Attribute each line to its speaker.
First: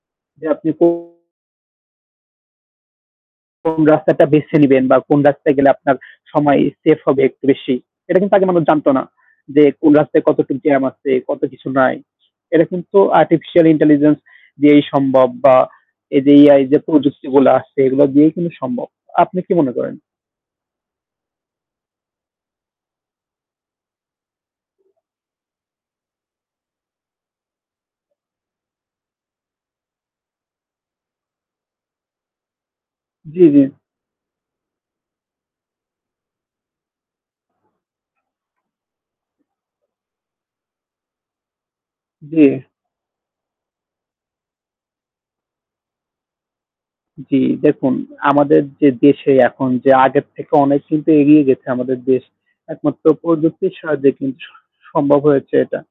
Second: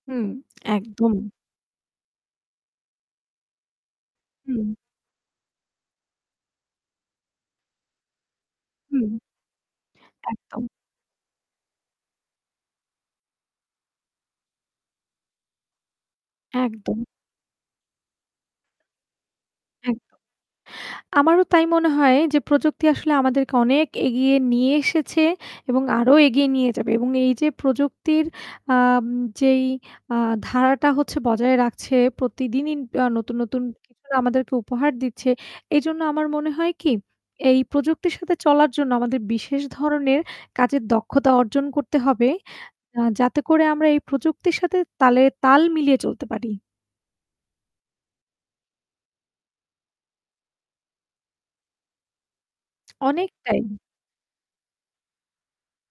Speaker 1: হুম,
Speaker 2: যে আপনি কো
Speaker 1: একদম!
Speaker 2: কোন রাস্তাটা বেছে
Speaker 1: হুম।
Speaker 2: নিবেন বা কোন রাস্তায় গেলে আপনার সময় সেফ হবে একটু বেশি, এটা কিন্তু আগে মানুষ জানত না
Speaker 1: হুম।
Speaker 2: যে, "কোন রাস্তায় কতটুক
Speaker 1: একদম।
Speaker 2: জ্যাম আছে, কত কিছু নাই।" এটা কিন্তু আর্টিফিশিয়াল ইন্টেলিজেন্স দিয়েই সম্ভব বা এই যে AI যে
Speaker 1: একদম।
Speaker 2: প্রযুক্তিগুলা আসছে, এগুলা দিয়েই কিন্তু সম্ভব। আপনি কি মনে করেন?
Speaker 1: এক আমারও তাই মনে হয় যে, প্রযুক্তি আসলে আমাদেরকে অনেক এগিয়ে নিয়ে এসেছে এবং আরও এগিয়ে নিয়ে যাবে এবং এই যে প্রযুক্তির আম যেই আ ধারাটা হচ্ছে বজায় রাখছে প্রতিদিনই, আ নতুন,
Speaker 2: জি, জি।
Speaker 1: নতুন কিছুনা আমাদেরকে উপহার দিচ্ছে এইজন্য আমার মনে হয় কি, এই প্রযুক্তির সাথে চলার জন্য আমাদের বিশেষ ধরনের কাজের দক্ষতা অর্জন করতে হবে,
Speaker 2: জি।
Speaker 1: আ যাতে করে আমরা এই প্রযুক্তির সাথে তালে তাল মিলিয়ে চলতে পারি।
Speaker 2: জি দেখুন, আমাদের যে দেশে এখন যে আগের থেকে অনেক কিন্তু এগিয়ে গেছে আমাদের দেশ, একমাত্র
Speaker 1: অনেকটাই।
Speaker 2: প্রযুক্তির সাহায্যে কিন্তু স সম্ভব হয়েছে এটা।